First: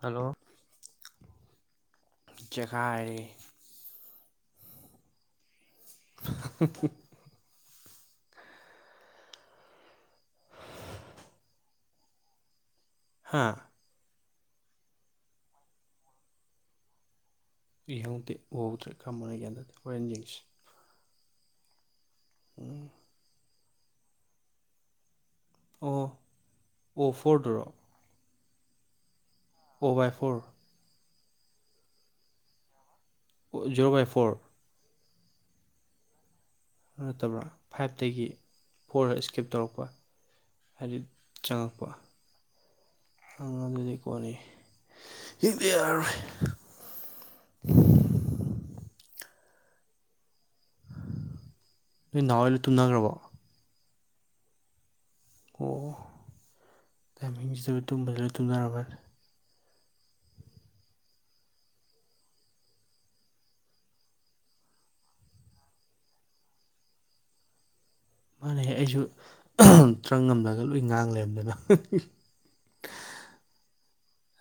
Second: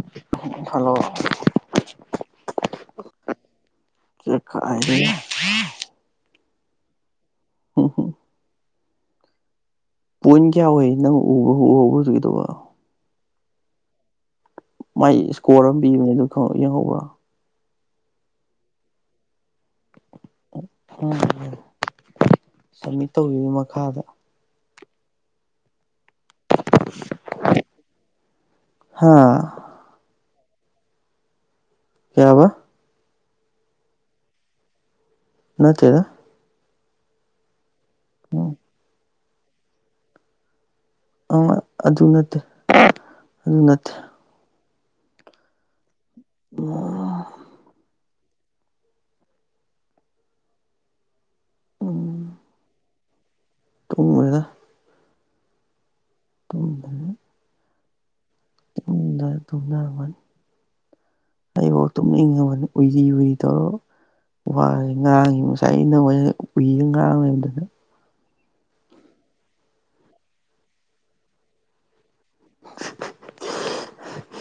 hello hello ꯆꯦꯈꯥꯏꯔꯦ ꯆꯦꯈꯥꯏꯔꯦꯍꯦ ꯍ ꯍꯨꯡ ꯍꯨꯡ ꯍꯨꯡ ꯍꯨꯡ ꯄꯣꯏꯟ ꯀꯌꯥ ꯑꯣꯏ ꯅꯪ ꯎꯕꯨꯨ ꯎꯍꯧ ꯎꯍꯧꯕ꯭ꯔꯣ ꯍꯧꯖꯤꯛꯀꯤꯗꯨꯕꯣ ꯍꯥꯥ ꯃꯥꯏ ꯏꯁꯀꯣꯔ ꯑꯃ ꯄꯤꯕꯅꯦ ꯑꯗꯨ ꯈꯪ ꯌꯦꯡꯍꯧꯕ꯭ꯔꯣ ꯏ ꯍꯪꯗꯦ ꯎꯍꯧꯗ꯭ꯔꯦ ꯀꯔꯝꯕꯅꯣ ꯑꯩ ꯒ꯭ꯌꯥꯟ ꯇꯥꯗꯦ ꯍꯣꯔꯦꯟ ꯌꯦꯡꯁꯦ ꯎꯝ ꯈꯪꯗꯦꯍꯥꯏꯔꯣ ꯎꯝ ꯁꯃꯤꯠ ꯇꯧꯒꯤꯕꯩ ꯃꯈꯥꯗ ꯑꯣ ꯍꯣ ꯑꯣ ꯐꯣꯔꯗꯨꯔꯣ ꯍꯥꯥ ꯑꯣꯕꯥꯏ ꯐꯣꯔ ꯀꯌꯥꯕ ꯑꯣ ꯖꯦꯔꯣ ꯕꯥꯏ ꯐꯣꯔ ꯅꯠꯇꯦꯗꯥ ꯑꯗꯨ ꯅꯠꯇꯕ ꯐꯥꯏꯚꯇꯒꯤ ꯎꯝ ꯐꯣꯔꯗ ꯏꯁꯀꯤꯞ ꯇꯧꯔꯛꯄ ꯍꯥꯏꯗꯤ ꯑꯪ ꯆꯪꯉꯛꯄ ꯑꯗꯨ ꯅꯠꯇꯦ ꯑꯪ ꯑꯗꯨ ꯅꯠꯇꯦ ꯑꯗꯨꯗꯤ ꯀꯣꯟꯅꯤ [unintelligible] ꯑꯣ ꯎꯝ ꯅꯣꯏ ꯅꯥꯎꯍꯣꯏꯗꯣ ꯇꯨꯝꯅꯈ꯭ꯔꯕꯣ ꯇꯨꯝꯒ꯭ꯔꯦꯗ ꯑꯣ [unintelligible] [unintelligible] ꯂꯣꯏꯅ ꯇꯨꯝꯅꯔꯝꯃꯅꯤ ꯑꯩꯕꯥꯎ ꯇꯨꯝꯅꯤꯡꯉꯕꯅꯤ ꯎꯏꯔꯤ ꯎꯏꯔꯤ ꯇꯧꯔꯛꯑ ꯋꯥꯁꯦ ꯉꯥꯡꯉꯤ ꯉꯁꯥꯏ [unintelligible] ꯎꯏꯔ ꯉꯥꯡꯉꯦꯕꯗꯨꯅ ꯃꯥꯟꯅꯦ ꯑꯩꯁꯨ ꯇ꯭ꯔꯪ ꯑꯝꯗꯒ ꯂꯣꯏ ꯉꯥꯡꯂꯩꯔꯝꯗꯅ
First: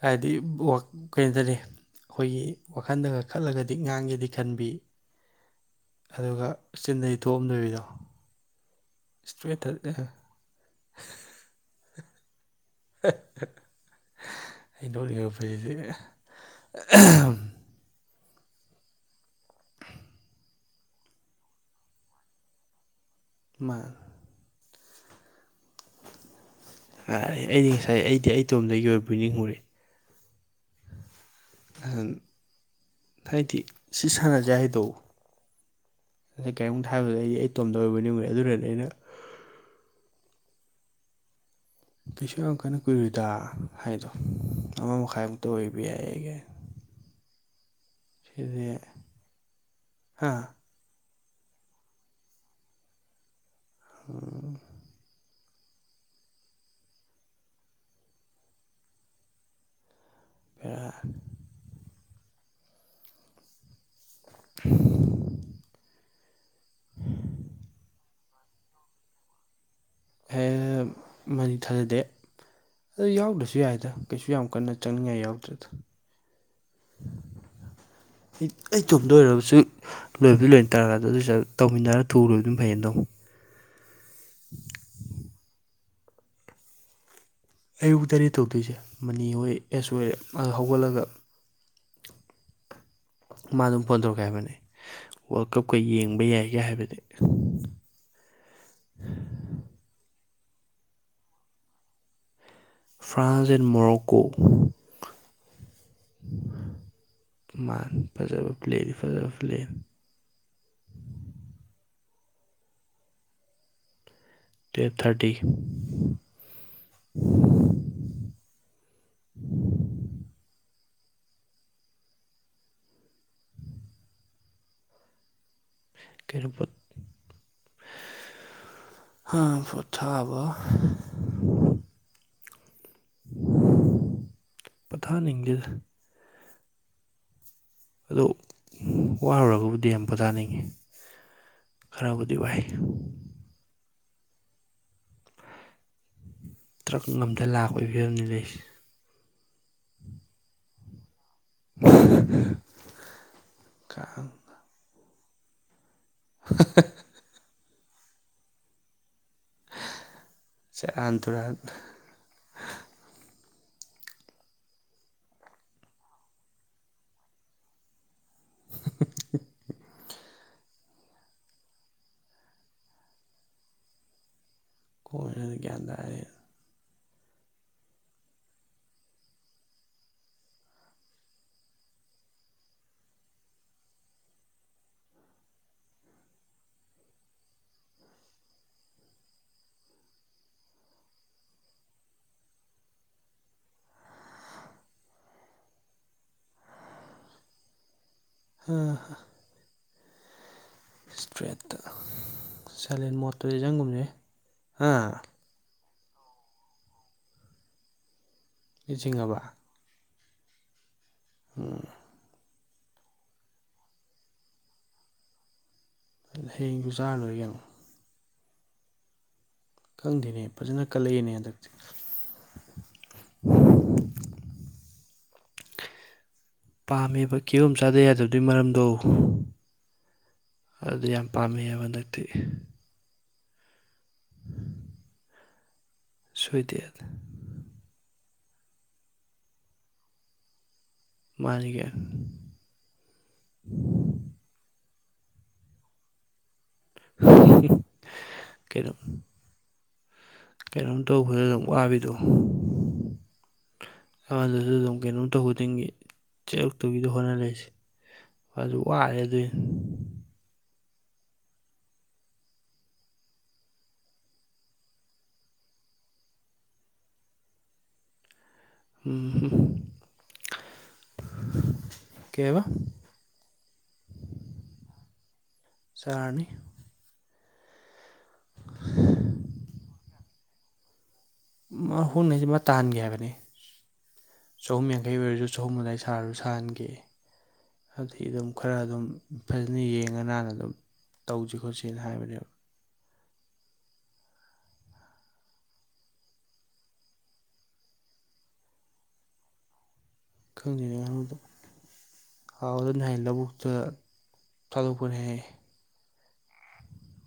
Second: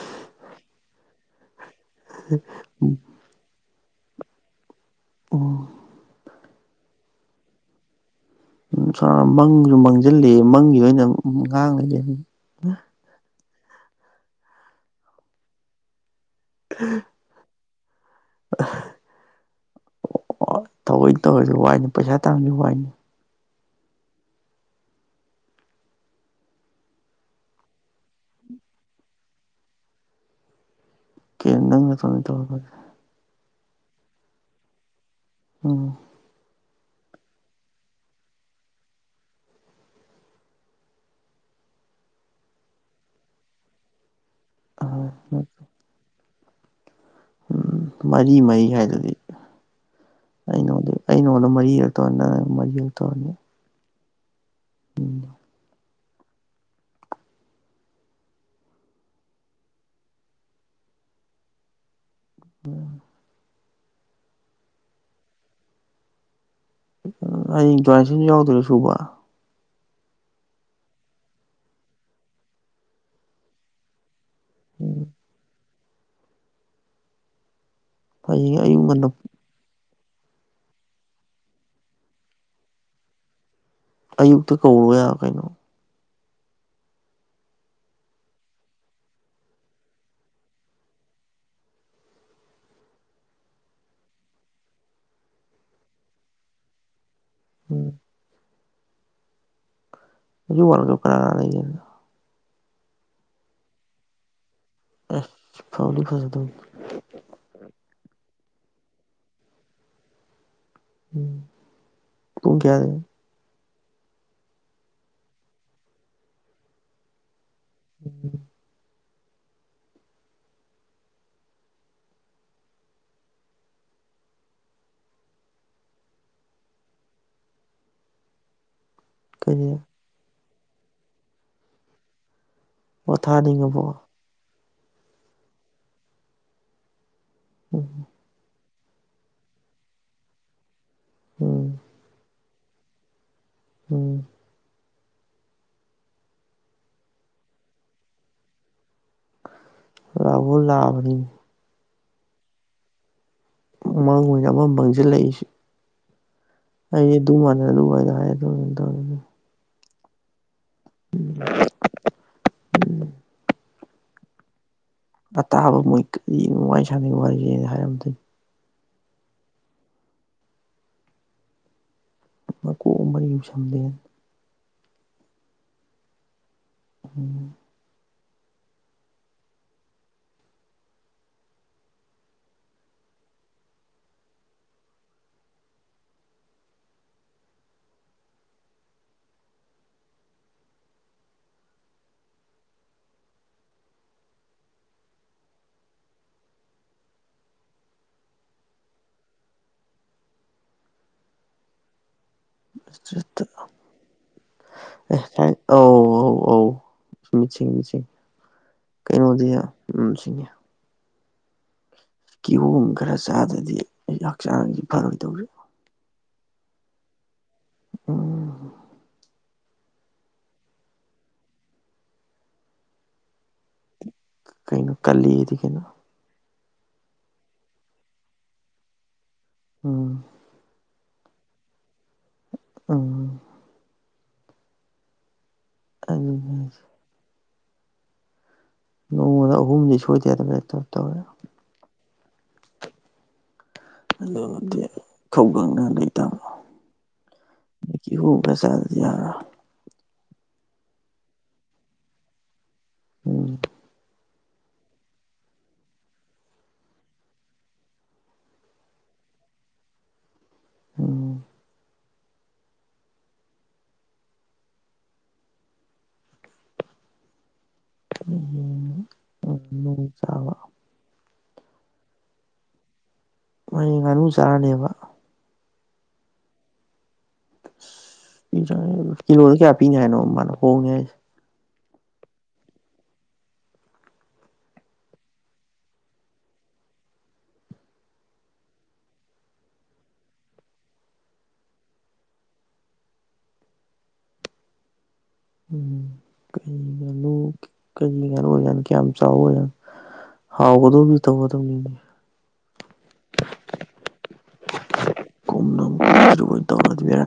ꯍꯥꯏꯗꯤ ꯀꯩꯅꯣꯗꯅꯤ ꯈꯣꯏꯒꯤ ꯋꯥꯈꯜꯗꯒ ꯈꯜꯂꯒꯗꯤ ꯉꯥꯡꯒꯦꯗꯤ ꯈꯟꯕꯤ ꯎꯝ ꯑꯗꯨꯒ ꯆꯤꯟꯗꯗꯤ ꯊꯣꯛꯑꯝꯗꯕꯤꯗꯣ ꯎ ꯁꯥ ꯏꯁꯇ꯭ꯔꯦꯠꯇ ꯃꯪꯁꯨ ꯑꯦ ꯃꯥꯡꯁꯤꯜꯂꯛ ꯑꯦ ꯃꯪꯒꯤ ꯑꯣꯏꯅ ꯉꯥꯡꯉꯗꯤ ꯑꯩ ꯅꯣꯛꯅꯤꯡꯉꯛꯄ ꯁꯤꯗꯤ [inaudible] ꯑꯣ ꯊꯧꯑꯣꯏꯅ ꯇꯧꯔꯁꯨ ꯋꯥꯏꯅꯤ ꯄꯩꯁꯥ ꯇꯥꯟꯕꯁꯨ ꯋꯥꯏꯅꯤ [unintelligible] ꯑꯩꯗꯤ ꯉꯁꯥꯏ ꯑꯩꯗꯤ ꯑꯩꯇꯣꯝꯗꯒꯤ ꯑꯣꯏꯕꯣꯏ ꯅꯤꯡꯉꯨꯔꯦ ꯀꯩꯅꯣ ꯅꯪ ꯅꯇꯣꯟꯗ ꯇꯧꯔꯕ ꯗꯤ ꯍꯥꯏꯗꯤ ꯁꯤ ꯁꯥꯟꯅꯁꯦ ꯍꯥꯏꯗꯣ ꯎꯝ ꯀꯩꯝꯍꯥꯏꯕꯗꯨꯗ ꯑꯩꯗꯤ ꯑꯩꯇꯣꯝꯗ ꯑꯣꯏꯔꯕꯣꯏꯅꯤꯡꯉꯨꯔꯦ ꯑꯗꯨ ꯑꯣꯏꯗꯅꯦ ꯑꯩꯅ ꯀꯩꯁꯨ ꯌꯥꯝ ꯀꯟꯅ ꯀꯨꯏꯔꯣꯏꯗ ꯍꯥꯏꯗꯣ ꯑꯃ ꯃꯈꯥꯏꯃꯨꯛꯇ ꯑꯣꯏꯕ ꯌꯥꯏ ꯀꯥꯏꯅ ꯎꯝ ꯃꯔꯤ ꯃꯔꯤ ꯍꯥꯏꯗꯨꯗꯤ ꯍꯥ ꯑꯩ ꯅꯪꯉꯣꯟꯗ ꯃꯔꯤꯔꯛ ꯇꯧꯔꯅꯤ ꯅꯪꯅ ꯑꯩꯉꯣꯟꯗ ꯃꯔꯤ ꯔꯛ ꯇꯧꯔꯅꯤ [inaudible] ꯎꯝ ꯍꯦꯔꯥ ꯎꯝ [inaudible] ꯑꯩ [unintelligible] ꯌꯥꯎꯗꯨꯏꯔꯣ ꯁꯨꯕ ꯍꯦ ꯃꯥꯗꯤ ꯊꯥꯖꯗꯦ ꯑꯗꯨ ꯌꯥꯎꯗ꯭ꯔꯁꯨ ꯌꯥꯏꯗ ꯀꯩꯁꯨ ꯌꯥꯝ ꯀꯟꯅ ꯎꯝ ꯆꯪꯅꯤꯡꯉꯥꯏ ꯌꯥꯎꯗ꯭ꯔꯦꯗ ꯍꯌꯦꯡ ꯑꯌꯨꯛ ꯑꯩ ꯉꯟꯅ ꯇꯣꯝꯗ ꯑꯣꯏꯔꯒꯁꯨ ꯂꯣꯏꯕꯗꯤ ꯂꯣꯏ ꯇꯥꯔꯒ ꯑꯗꯣꯏꯁꯨ ꯇꯧꯃꯤꯟꯅꯔ ꯊꯨꯅ ꯂꯣꯏꯕꯗꯨꯅ ꯐꯩꯌꯦ ꯇꯧ ꯑꯌꯨꯛꯇ ꯀꯧꯔꯣ ꯌꯥ ꯀꯩꯅꯣ ꯑꯌꯨꯛꯇꯅꯦ ꯇꯧꯗꯣꯏꯁꯦ ꯃꯅꯤ ꯍꯣꯏ ꯑꯦꯁ ꯍꯣꯏ ꯍꯧꯒꯠꯂꯒ ꯃꯥ ꯑꯗꯨꯝ ꯐꯣꯟ ꯇꯧꯔꯛꯀꯦ ꯍꯥꯏꯕꯅꯤ ꯋꯥꯔꯜ ꯀꯞꯀ ꯌꯦꯡꯕ ꯌꯥꯏꯒꯦ ꯍꯥꯏꯕꯗꯤ ꯎꯝ ꯉꯁꯤ ꯋꯥꯜꯀꯞ ꯀꯅꯥ ꯀꯅꯥ ꯂꯩꯒꯦ ꯐ꯭ꯔꯥꯟꯁ ꯑꯦꯟ ꯃꯣꯔꯣꯛꯀꯣ ꯑꯦ ꯐꯥꯕꯗꯤ ꯐꯖꯗꯧꯔꯤ ꯃꯥꯟꯕꯤ ꯐꯖꯕ ꯄ꯭ꯂꯦꯗꯤ ꯐꯖꯕ ꯄ꯭ꯂꯦꯅꯤ ꯎꯝ ꯄꯨꯡ ꯀꯌꯥꯗ ꯇꯨꯋꯦꯜꯕ ꯊꯥꯔꯇꯤ [inaudible] ꯀ ꯑ ꯀꯩꯅꯣ ꯐꯠ [unintelligible] ꯁꯥꯕ ꯄꯣꯊꯥꯅꯤꯡꯉꯕꯣ ꯄꫭꯊꯥ ꯅꯤꯡꯗꯦꯗ ꯎꯝ ꯑꯗꫭ ꯋꯥꯔꯨꯔꯒꯕꯨꯗꯤ ꯌꯥꯝ ꯄꯣꯊꯥꯅꯤꯡꯉꯤ ꯎꯝ ꯈꯔꯕꯨꯗꯤ ꯋꯥꯏ ꯎꯝ ꯇ꯭ꯔꯛ ꯉꯝꯇ ꯂꯥꯛꯄꯒꯤ ꯐꯤꯕꯝꯅꯤ ꯂꯩꯔꯤꯁꯦ ꯂꯥꯛꯄꯨ ꯂꯥꯛꯑꯕꯅꯤ [unintelligible] ꯎꯃꯥꯡ ꯀꯥꯡ ꯑꯣꯏꯅ ꯑꯃ ꯃꯥꯡꯁꯤꯜꯂꯛꯏꯁꯦ ꯍ [unintelligible] ꯑꯩ ꯑꯗꯨꯃꯥꯟꯅ ꯗꯨꯕꯥꯏꯗ ꯍꯥꯏꯔ ꯑꯗꯨ ꯇꯧꯔ ꯁꯦꯔꯥꯟ ꯇꯨꯔꯥꯟ ꯑ ꯇꯥꯕ ꯃꯣꯏ ꯀꯔꯤ ꯅꯨꯡꯉꯥꯏ ꯁꯥꯟꯅꯩ ꯋꯥꯔꯤꯁꯦꯅ ꯍꯥꯏꯔꯝꯗꯣꯏꯅꯤ [unintelligible] ꯃꯀꯣꯛ ꯃꯔꯤ ꯑꯝ ꯁꯝꯗꯦꯅ ꯀꯣꯟꯅ ꯒꯥꯟꯇꯥꯔꯦ ꯎꯝ ꯍ [unintelligible] ꯏꯁꯇ꯭ꯔꯦꯠꯇ ꯁꯥꯏꯂꯦꯟ ꯃꯣꯠꯇꯨꯗꯤ ꯅꯪꯒꯨꯝꯅꯦ ꯍꯥ ꯑꯧ ꯑꯧ ꯑꯧ ꯃꯤꯆꯤꯡ ꯃꯤꯆꯤꯡ ꯅꯤꯡꯁꯤꯡꯉꯕ ꯀꯩꯅꯣꯗꯤ ꯎꯝꯁꯤꯡꯉ ꯎꯝ ꯀꯤꯍꯣꯝ ꯈꯔ ꯆꯥꯗ꯭ꯔꯗꯤ ꯑꯩ ꯍꯛꯆꯥꯡꯁꯤ ꯐꯔꯣꯏꯗꯧꯔꯤ ꯍꯌꯦꯡꯖꯨ ꯆꯥꯔꯂꫭꯏꯔꯦ ꯀꯩꯅꯣ ꯎꯝ ꯈꯪꯗꯦꯅꯦ ꯐꯖꯅ ꯀꯜꯂꯛꯑꯦꯅꯦ ꯍꯟꯗꯛꯇꯤ ꯀꯩꯅꯣ ꯀꯜꯂꯤꯗꯤ ꯀꯩꯅꯣ ꯄꯥꯝꯃꯦꯕ ꯀꯤꯍꫭꯝ ꯆꯥꯗ ꯌꯥꯗꯕꯗꯨꯏ ꯃꯔꯝꯗꯣ ꯎꯝ ꯑꯗꯨ ꯌꯥꯝ ꯄꯥꯝꯃꯛꯑꯦꯕ ꯍꯟꯗꯛꯇꯤ ꯎꯝ ꯑꯗꯨꯅꯦ ꯍꯥꯏꯁꯦ ꯁꯨꯏꯗꯦꯠ ꯅꯣꯡꯃꯗ ꯑꯍꯨꯝꯗꯤ ꯁꯣꯏꯗꯌꯥꯗꯕꯅꯤꯅ ꯇꯠꯇꫭꯔꯦ ꯃꯥꯅꯤꯒ ꯑꯗꯨ ꯅꯗꯤ ꯈꯧꯒꯪ ꯅꯔꯦ ꯇꯥꯃꫭ ꯀꯤꯍꫭꯝ ꯈꯔ ꯀꯩꯅꯣ ꯆꯥꯔꯖꯤ ꯍꯥꯏꯔꫭ ꯀꯩꯅꯣꯝ ꯇꯧꯕꯗ ꯑꯗꯨꯝ ꯋꯥꯕꯤꯗꯣ ꯎꯝ ꯑꯝꯃꯗꯨꯁꯨ ꯑꯗꯨꯝ ꯀꯩꯅꯣꯝ ꯇꯧ ꯈꯨꯗꯤꯡꯒꯤ ꯆꯦꯜꯂꯛꯇꯧꯒꯤꯗ ꯍꯣꯠꯅꯂꯩꯁꯤ ꯃꯥꯖꯨ ꯋꯥꯔꯦ ꯑꯗꯨꯏꯅꯤ ꯎꯝ ꯎꯝꯝ [unintelligible] ꯎꯝ ꯀꯩꯕ ꯃꯣꯏ ꯉꯥꯅꯨ ꯆꯥꯔꯅꯦꯕ ꯆꯥꯔꯅꯤ ꯀꯤꯂꯣꯗ ꯀꯌꯥ ꯄꯤꯅꯤ ꯍꯥꯏꯅꯣ ꯃꯥꯅ ꯍꯣꯡꯉ ꯍꯥꯏꯁꯦ ꯃꯥ ꯍꫭꯡꯅꯤ ꯍꯥꯏꯁꯦ ꯃꯥ ꯇꯥꯍꯟꯒꯦ ꯍꯥꯏꯕꯅꯦ ꯆꯍꯨꯝ ꯌꯥꯡꯈꯩ ꯑꯣꯏꯔꯖꯨ ꯆꯍꯨꯝ ꯑꯗꯥꯏ ꯁꯥꯔꯁꯨ ꯁꯥꯍꯟꯒꯦꯌꯦ ꯑꯗꯨꯗꯤ ꯑꯗꯨꯝ ꯈꯔ ꯑꯗꯨꯝ ꯐꯖꯅ ꯌꯦꯡꯉ ꯅꯥꯟꯅ ꯑꯗꯨꯝ ꯇꯧꯁꯤ ꯈꯣꯠꯁꯅ ꯍꯥꯏꯕꯅꯦꯕ ꯎꯝ ꯀ ꯀ ꯀꯩ ꯀꯖꯅꯤ ꯀ ꯆ ꯑꯣꯏꯖ ꯍꯥꯎ ꯎꯗꯣ ꯇ ꯑꯣ ꯑꯗꯨꯅꯤ ꯑꯥꯎ ꯑꯗꯨꯅ ꯍꯥꯏꯌꯦ ꯂꯧꯕꯨꯛꯇ ꯊꯥꯗꯣꯛꯄꯅꯦ ꯍꯥꯏꯌꯦ ꯔꯤꯔ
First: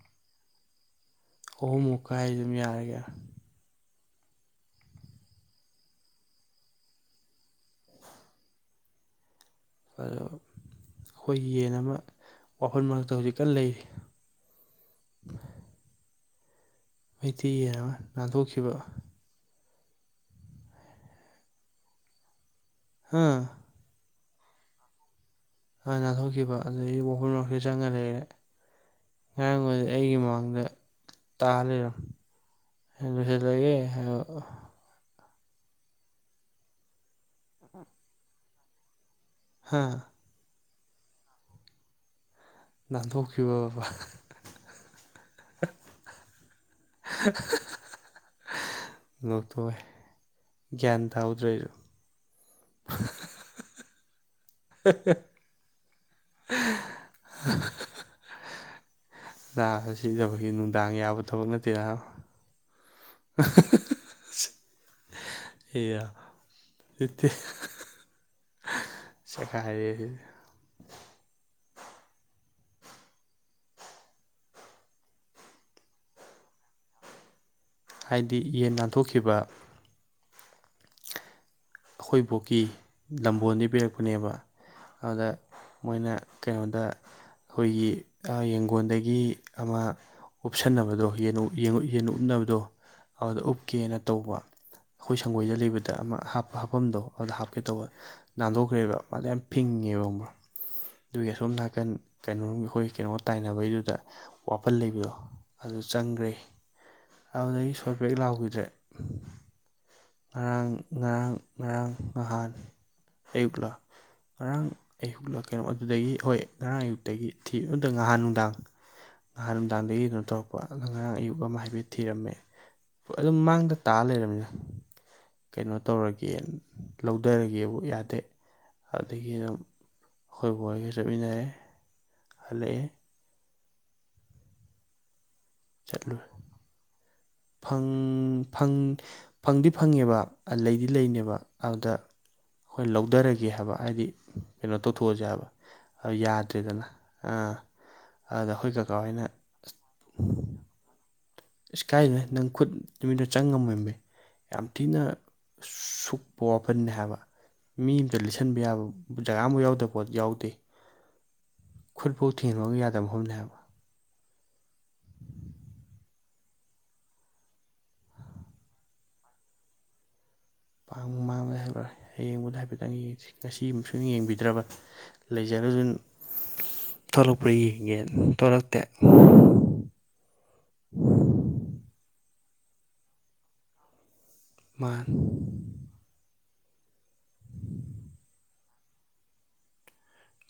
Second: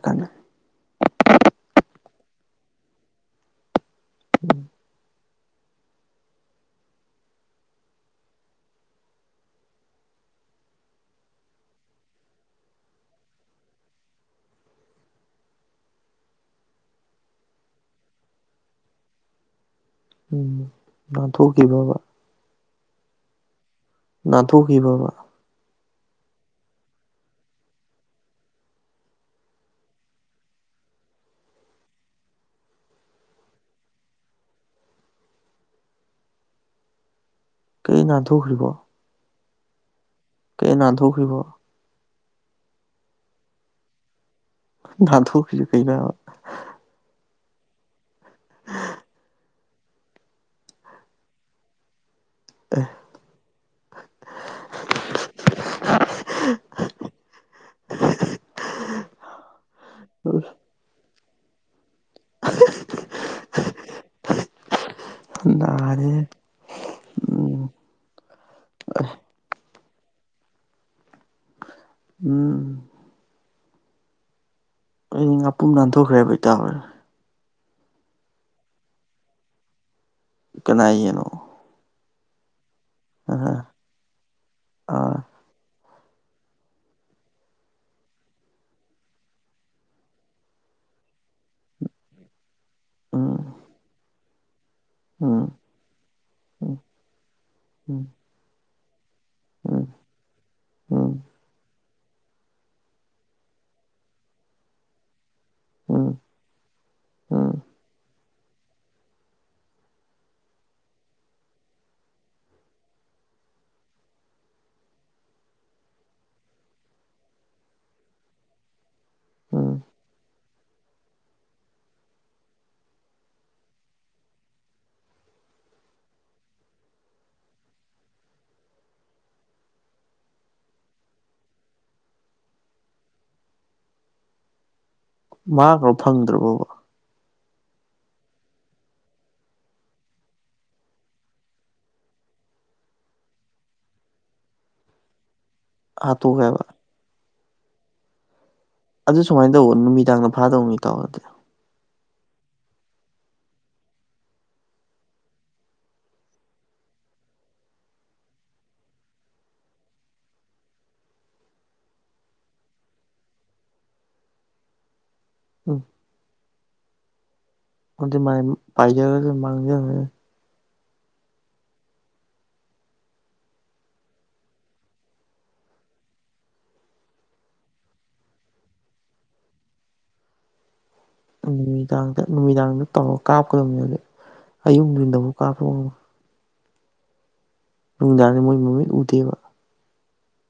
ꯑꯍꯨꯝ ꯑꯃꯨꯛꯀꯥꯏ ꯑꯩ ꯑꯗꯨꯝ ꯌꯥꯔꯒꯦ ꯎꯝ ꯑꯗꯣ ꯑꯩꯈꯣꯏ ꯌꯦꯟ ꯑꯃ ꯋꯥꯈꯜ ꯃꯔꯛꯇ ꯍꯧꯖꯤꯛꯀ ꯂꯩꯔꯤ ꯃꯩꯇꯩ ꯍꯥꯏꯅ ꯅꯥꯟꯊꯣꯛꯈꯤꯕ ꯎꯝ ꯅꯥꯟꯊꯣꯛꯈꯤꯕ ꯍꯥꯥ ꯅꯥꯟꯊꯣꯛꯈꯤꯕꯕ ꯍꯥꯟ ꯅꯥꯟꯊꯣꯛꯈꯤꯕ ꯑꯗꯨꯗꯒꯤ ꯃꯈꯣꯏ ꯃꯔꯁ ꯆꯪꯉ ꯂꯩꯔꯦ ꯉꯔꯥꯡꯈꯗꯤ ꯑꯩꯒꯤ ꯃꯃꯥꯡꯗ ꯇꯥꯍꯜꯂꯤꯔꯣ ꯗꯁ ꯂꯒꯦ ꯀꯩ ꯅꯥꯙꯨꯈꯔꯤꯕ ꯍꯥꯥ ꯀꯩ ꯅꯥꯊꯣꯛꯈꯤꯕ ꯅꯥꯟꯊꯣꯛꯈꯤꯕ ꯕꯕꯥ ꯥꯟꯊꯣꯛꯈꯁꯨ ꯀꯩꯅꯕ [inaudible] ꯂꯧꯣꯛꯇꯣꯛꯦ ꯒ꯭ꯌꯥꯟ ꯇꯥꯍꯧꯗ꯭ꯔꯦꯁꯨ ꯑ [inaudible] ꯎꯝ ꯥ ꯑꯦ ꯁꯤꯖꯕꯒꯤ ꯅꯨꯡꯗꯥꯡ ꯌꯥꯕ ꯊꯕꯛ ꯅꯠꯇꯦꯔ ꯑꯦ ꯅꯥꯔꯦꯍꯦ ꯁꯤꯇ ꯎꯝ ꯆꯦꯈꯥꯏ ꯎꯝ ꯑꯩ ꯉꯥꯄꯨꯝ ꯅꯥꯟꯊꯣꯛꯈ꯭ꯔꯦꯕ ꯏꯇꯥꯥꯔꯦ ꯍꯥꯏꯗꯤ ꯌꯦꯟ ꯅꯥꯟꯊꯣꯛꯈꯤꯕ ꯀꯅꯥꯏ ꯌꯦꯟꯅꯣ ꯑꯩꯈꯣꯏ ꯕꯣꯛꯀꯤ ꯑꯍ ꯂꯝꯝꯕꯣꯟꯗꯩꯩ ꯄꯤꯔꯛꯄꯅꯦꯕ ꯑꯥ ꯑꯗꯨꯗ ꯃꯣꯏꯅ ꯀꯩꯅꯣꯗ ꯑꯩꯈꯣꯏꯒꯤ ꯌꯦꯡꯒꯣꯟꯗꯒꯤ ꯑꯃ ꯎꯞꯁꯟꯅꯕꯗꯣ ꯌꯦꯟ ꯌꯦꯟ ꯎꯞꯅꯕꯗꯣ ꯎꯝ ꯑꯗꯨꯗ ꯎꯞꯀꯦꯅ ꯇꯧꯕ ꯑꯩꯈꯣꯏ ꯎꯝ ꯁꯪꯒꯣꯏꯗ ꯂꯩꯕꯗ ꯑꯃ ꯍꯥꯞ ꯍꯥꯞꯐꯝꯗꯣ ꯑꯗꯨꯗ ꯍꯥꯞꯀꯦ ꯇꯧꯕ ꯎꯝ ꯅꯥꯟꯊꯣꯛꯈ꯭ꯔꯦꯕ ꯃꯥꯗꯣ ꯌꯥꯝ ꯐꯤꯡꯉꯦꯕ ꯈꯪꯕ꯭ꯔꯥ ꯑ ꯑꯗꯨꯒꯤ ꯑꯁꯣꯝ ꯅꯥꯀꯟ ꯀꯩꯅꯣꯔꯣꯝꯒꯤ ꯑꯩꯈꯣꯏ ꯀꯩꯅꯣꯒ ꯇꯥꯏꯅꯕꯩꯗꯨꯗ ꯋꯥꯄꯜ ꯂꯩꯕꯗꯣ ꯑꯗꯨꯗ ꯎꯝ ꯎꯝ ꯆꯪꯒ꯭ꯔꯦ ꯎꯝ ꯑꯗꯨꯗꯒꯤ ꯁꯣꯠ ꯕꯦꯛ ꯂꯥꯎꯈꯤꯗ꯭ꯔꯦ ꯉꯔꯥꯡ ꯉꯔꯥꯡ ꯉꯔꯥꯡ ꯉꯍꯥꯟ ꯑꯌꯨꯛꯂ ꯉꯔꯥꯡ ꯑꯌꯨꯛꯂ ꯀꯩꯅꯣ ꯑꯗꯨꯗꯒꯤ ꯍꯣꯏ ꯉꯔꯥꯡ ꯑꯌꯨꯛꯇꯒꯤ ꯊꯤꯕ ꯅꯠꯇꯦ ꯉꯍꯥꯟ ꯅꯨꯡꯗꯥꯡ ꯉꯍꯥꯟ ꯎꯝ ꯅꯨꯡꯗꯥꯥꯡꯗꯒꯤ ꯀꯩꯅꯣ ꯇꯧꯔꯛ ꯄꯣ ꯑꯔꯥꯡ ꯑꯌꯨꯛ ꯑꯃ ꯍꯥꯏꯐꯦꯠ ꯊꯤꯔꯝꯃꯦ ꯑꯗꯨꯝ ꯃꯥꯡꯗ ꯇꯥ ꯂꯩꯔꯝꯃꯤꯅ ꯀꯩꯅꯣ ꯇꯧꯔꯒꯦ ꯂꯧꯊꯔꯒꯦꯕꯨ ꯌꯥꯗꯦ ꯑꯗꯨꯗꯒꯤ ꯑꯗꯨꯝ ꯑꯩꯈꯣꯏ ꯕꯣꯛꯍꯣꯏꯒ ꯆꯠꯃꯤꯟꯅꯔꯦ ꯍꯜꯂꯛꯑꯦ ꯃꯥꯡꯈ꯭ꯔꯕꯣ ꯆꯠꯂꯨꯔꯦ ꯐꯪꯗ꯭ꯔꯕꯣꯕ ꯐꯪ ꯐꯡ ꯐꯪꯗꯤ ꯐꯪꯉꯦꯕ ꯂꯩꯗꯤ ꯂꯩꯅꯦꯕ ꯑꯗꯨꯗ ꯑꯩꯈꯣꯏ ꯂꯧꯊꯔꯒꯦ ꯍꯥꯏꯕ ꯍꯥꯏꯗꯤ ꯀꯩꯅꯣ ꯇꯧꯊꯣꯛꯑꯁꯦ ꯍꯥꯏꯕ ꯍꯥꯠꯇꯣꯛꯈ꯭ꯔꯦ ꯍꯥꯏꯕ ꯌꯥꯗ꯭ꯔꯦꯗꯅ ꯑꯥ ꯑꯗꯨꯗ ꯑꯩꯈꯣꯏ ꯀꯥꯛ ꯑꯗꯨ ꯁꯨꯃꯥꯏꯅ ꯇꯧꯑꯣ ꯅꯨꯃꯤꯗꯥꯡꯗ ꯐꯥꯗꯧꯅꯤ ꯏꯇꯥꯎ ꯑꯗꯨꯗꯤ ꯏꯁ ꯀꯥꯏꯗꯩꯅꯣꯍꯦ ꯅꯪ ꯈꯨꯠ ꯅꯨꯃꯤꯠꯇ ꯆꯪ ꯉꯝꯃꯣꯏꯃꯦ ꯌꯥꯝ ꯊꯤꯅ ꯁꯨꯛꯄ ꯋꯥꯄꯜꯅꯤ ꯍꯥꯏꯕ ꯃꯤ ꯑꯝꯇ ꯂꯤꯠꯁꯟꯕ ꯌꯥꯕ ꯖꯒꯥ ꯑꯃꯥꯎ ꯌꯥꯎꯗꯕ ꯄꯣꯠ ꯌꯥꯎꯗꯦ ꯈꯨꯠꯐꯥꯎ ꯊꯤꯡꯖꯟꯕ ꯌꯥꯗꯕ ꯝꯐꯝꯅꯦ ꯍꯥꯏꯕ ꯎꯝ ꯃꯗꯨꯗꯤ ꯃꯥꯤ ꯄꯥꯏꯖꯒ꯭ꯔ꯭ꯖꯅꯨ ꯃꯥꯥꯡꯖꯒ꯭ꯔꯥꯖꯅꯨ ꯃꯥꯡ ꯃꯥꯡꯕ ꯌꯥꯍꯜꯂꯣꯏ ꯍꯌꯦꯡꯕꯨꯗꯤ ꯍꯥꯏꯐꯦꯠꯇꯪ ꯌꯦꯡꯁꯤ ꯉꯁꯤꯃꯥ ꯁꯨꯡꯌꯦꯡ ꯌꯦꯡꯕꯤꯗ꯭ꯔꯕꯅꯤ ꯂꯩꯖꯔꯖꯅꯨ ꯊꯣꯛꯂꯛꯄ꯭ꯔꯥ ꯌꯦꯡꯒꯦꯅꯥ ꯊꯣꯛꯂꯛꯇꯦ ꯅꯨꯃꯤꯗꯥꯡꯗ ꯅꯨꯃꯤꯗꯥꯡꯗ ꯇꯧꯔ ꯀꯥꯞꯀꯗꯕꯅꯦ ꯑꯌꯨꯛ ꯃꯥꯅ ꯅꯨꯗꯤꯟꯗꯕꯨ ꯀꯥꯞ ꯅꯨꯡꯗꯥꯡꯗꯤ ꯃꯣꯏ ꯃꯃꯤꯠ ꯎꯗꯦꯕ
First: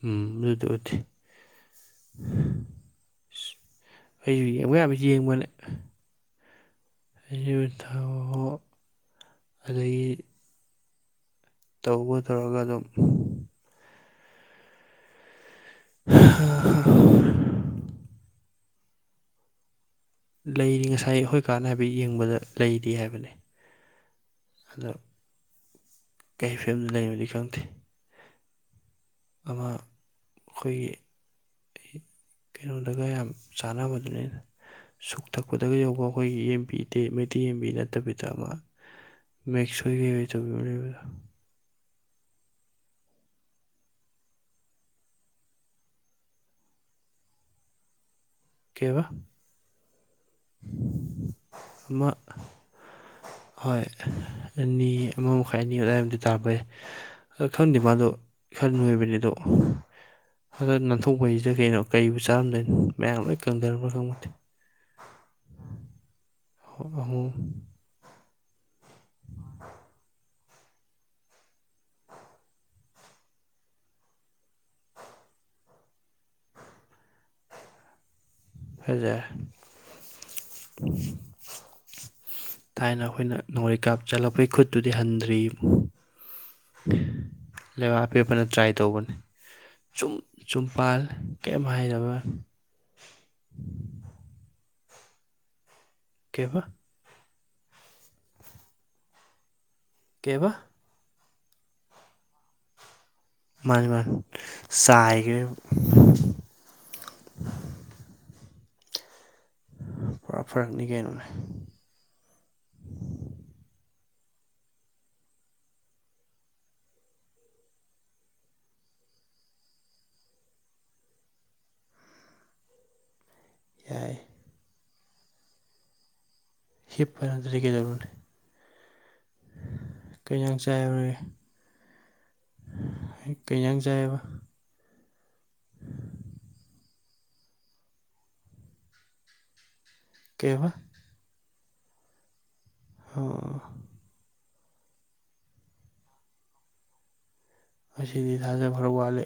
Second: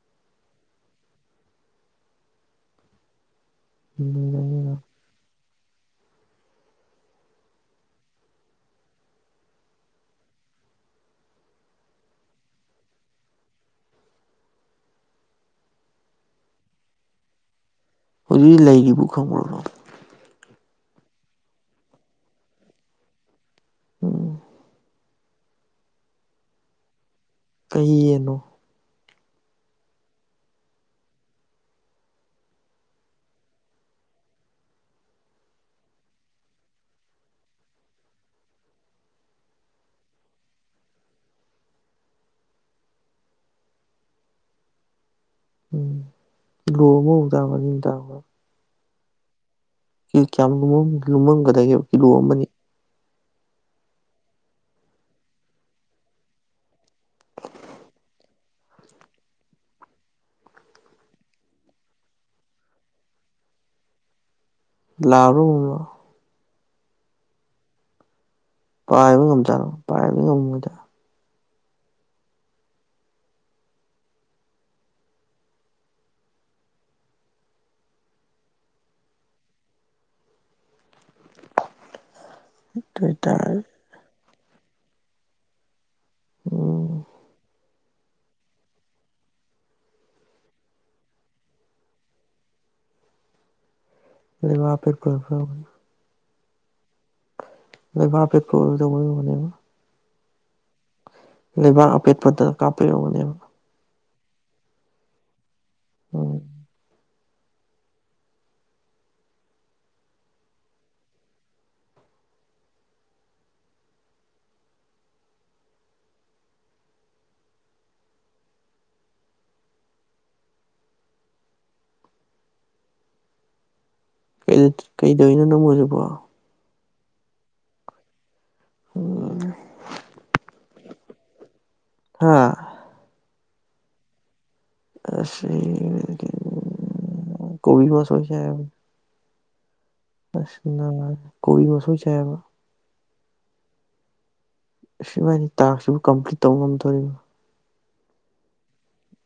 ꯎꯝ ꯑꯗꯨꯗꯗꯤ ꯎꯗꯦ ꯏꯁ ꯑꯩ ꯌꯦꯡꯕ ꯌꯕꯥ ꯌꯦꯡꯕꯅꯦ ꯌꯨ ꯊꯛꯑꯣ ꯑꯗꯒꯤ ꯇꯧꯕ ꯇꯧꯔꯒ ꯑꯗꯨꯝ ꯑ ꯍꯧꯖꯤꯛ ꯂꯩꯔꯤꯕꯨ ꯈꯪꯕ꯭ꯔꯣ ꯂꯩꯔꯤ ꯉꯁꯥꯏ ꯑꯩꯈꯣꯏ ꯀꯥꯅ ꯍꯥꯏꯐꯦꯠ ꯌꯦꯡꯕꯗ ꯂꯩꯔꯤ ꯍꯥꯏꯕꯅꯦ ꯎꯝ ꯑꯗꯣ ꯀꯩ ꯐꯤꯕꯝꯗ ꯂꯩꯕꯅꯣꯗꯤ ꯈꯪꯗꯦ ꯀꯩ ꯌꯦꯟꯅꯣ ꯑꯃ ꯑꯩꯈꯣꯏꯒꯤ ꯀꯩ ꯀꯩꯅꯣꯗꯒ ꯌꯥꯝ ꯆꯥꯟꯅꯕꯗꯨꯅꯤꯅꯦ ꯁꯨꯛ ꯊꯛꯄꯗꯒ ꯌꯧꯕ ꯑꯩꯈꯣꯏꯒꯤ ꯌꯦꯡꯕꯤ ꯃꯩꯇꯩ ꯌꯦꯟꯕꯤ ꯅꯠꯇꯕꯤꯗ ꯑꯃ ꯃꯦꯛꯁ ꯑꯣꯏꯒꯦ ꯑꯣꯏ ꯇꯧꯕꯤꯌꯣꯅꯦꯕꯗꯣ ꯎꯝ ꯀꯤꯂꯣ ꯑꯃꯃꯨꯛ ꯇꯥꯕ꯭ꯔꯣ ꯑꯅꯤꯃꯨꯛ ꯇꯥꯕ꯭ꯔꯣ ꯀꯩꯑꯕꯥꯥ ꯀꯤ ꯀ꯭ꯌꯥꯝ ꯂꯨꯝꯃꯝ-ꯂꯨꯝꯃꯝꯒꯗꯒꯦꯕ ꯀꯤꯂꯣ ꯑꯃ ꯑꯃꯅꯤ ꯍꯣꯏ ꯑꯅꯤ ꯑꯃ ꯃꯈꯥꯏ ꯑꯅꯤ ꯑꯗꯨꯋꯥꯏꯝꯇꯤ ꯇꯥꯔꯝꯕ ꯌꯥꯏ ꯑ ꯈꯪꯗꯦ ꯃꯥꯗꯣ ꯈ ꯅꯣꯏꯕꯅꯤ ꯗꯣ ꯈꯒ ꯅꯥꯟꯊꯣꯛꯄꯖꯤꯗ ꯀꯩꯅꯣ ꯀꯩꯕꯨ ꯆꯥꯔꯝꯗꯣꯏꯅꯣ ꯃꯌꯥꯡ ꯂꯣꯏ ꯀꯪꯗꯔꯝꯕ꯭ꯔꯥ ꯈꯪꯄꯣꯠꯇꯦ ꯂꯥꯕꯔꯣ ꯑꯃꯣꯝꯂꯣ ꯑ-ꯑꯃꯣꯝ ꯄꯥꯏꯕ ꯉꯝꯖꯥꯠꯂꯣ ꯄꯥꯏꯕ ꯉꯝꯃꯣꯏꯗ [inaudible] ꯍꯖꯦ ꯑꯗꯨ ꯊꯥꯏꯅ ꯑꯩꯈꯣꯏꯅ ꯑꯣꯏꯇꯥꯔꯗꯤ ꯅꯥꯎꯔꯤ ꯀꯥꯞ ꯆꯠꯂꯛꯄꯩ ꯈꯨꯠꯇꯨꯗꯤ ꯍꯟꯗ꯭ꯔꯤ ꯎꯝ ꯂꯩꯕꯥꯛ ꯑꯄꯦꯠꯄꯅ ꯇ꯭ꯔꯥꯏ ꯇꯧꯕꯅꯦ ꯆꯨꯝ ꯆꯨꯝ ꯄꯥꯜꯂꯦ ꯀꯦꯝ ꯍꯥꯏꯗꯕ ꯂꯩꯕꯥꯛ ꯑꯄꯦꯠꯄꯒ ꯈꯪ ꯀꯩ ꯑꯕ ꯂꯩꯕꯥꯛ ꯑꯄꯦꯠꯄ ꯑꯣꯏ [unintelligible] ꯀꯩ ꯑꯕ ꯂꯩꯕꯥꯛ ꯑꯄꯦꯠꯄꯗ ꯀꯥꯞꯄꯩ ꯑꯣꯏꯌꯝꯒꯅꯦꯕ ꯃꯥꯅꯤ ꯃꯥꯟ ꯆꯥꯏꯒ꯭ꯔꯦꯕ ꯎꯝ ꯄꯨꯔꯥ ꯐꯔꯛꯅꯤ ꯀꯩꯅꯣꯅꯦ ꯌꯥꯏ ꯀꯩ ꯀꯩꯗꯧꯏꯅꯣ ꯅꯪꯕꯣ ꯍꯧꯖꯤꯛꯄꯣ ꯍꯤꯞꯄ ꯅꯠꯇ꯭ꯔꯗꯤ ꯀꯩꯗꯧꯔꯨꯅꯤ ꯎꯝ ꯀꯩꯖꯥꯡ ꯆꯥꯏ ꯔꯦ ꯍꯥ ꯀꯩꯌꯖꯥꯡ ꯆꯥꯏꯑꯦꯕ ꯑꯁ ꯑꯩ ꯀꯩꯅꯣ ꯀꯣꯕꯤ ꯕꯁꯣꯏ ꯆꯥꯏ ꯍꯥꯏꯕꯅꯦ ꯑꯁ ꯀꯩꯕ ꯅꯪꯍ ꯀꯣꯕꯤ ꯃꯁꯣꯏ ꯆꯥꯏꯑꯦꯕ ꯑꯥ ꯏꯁ ꯏꯕꯥꯅꯤ ꯇꯥꯛꯁꯁꯤꯕꯨ ꯀꯝꯄ꯭ꯂꯤꯠ ꯇꯧ ꯉꯝꯗꯣꯔꯤꯕ ꯑꯁꯤꯗꯤ ꯊꯥꯖꯕ ꯈꯔ ꯋꯥꯠꯂꯤ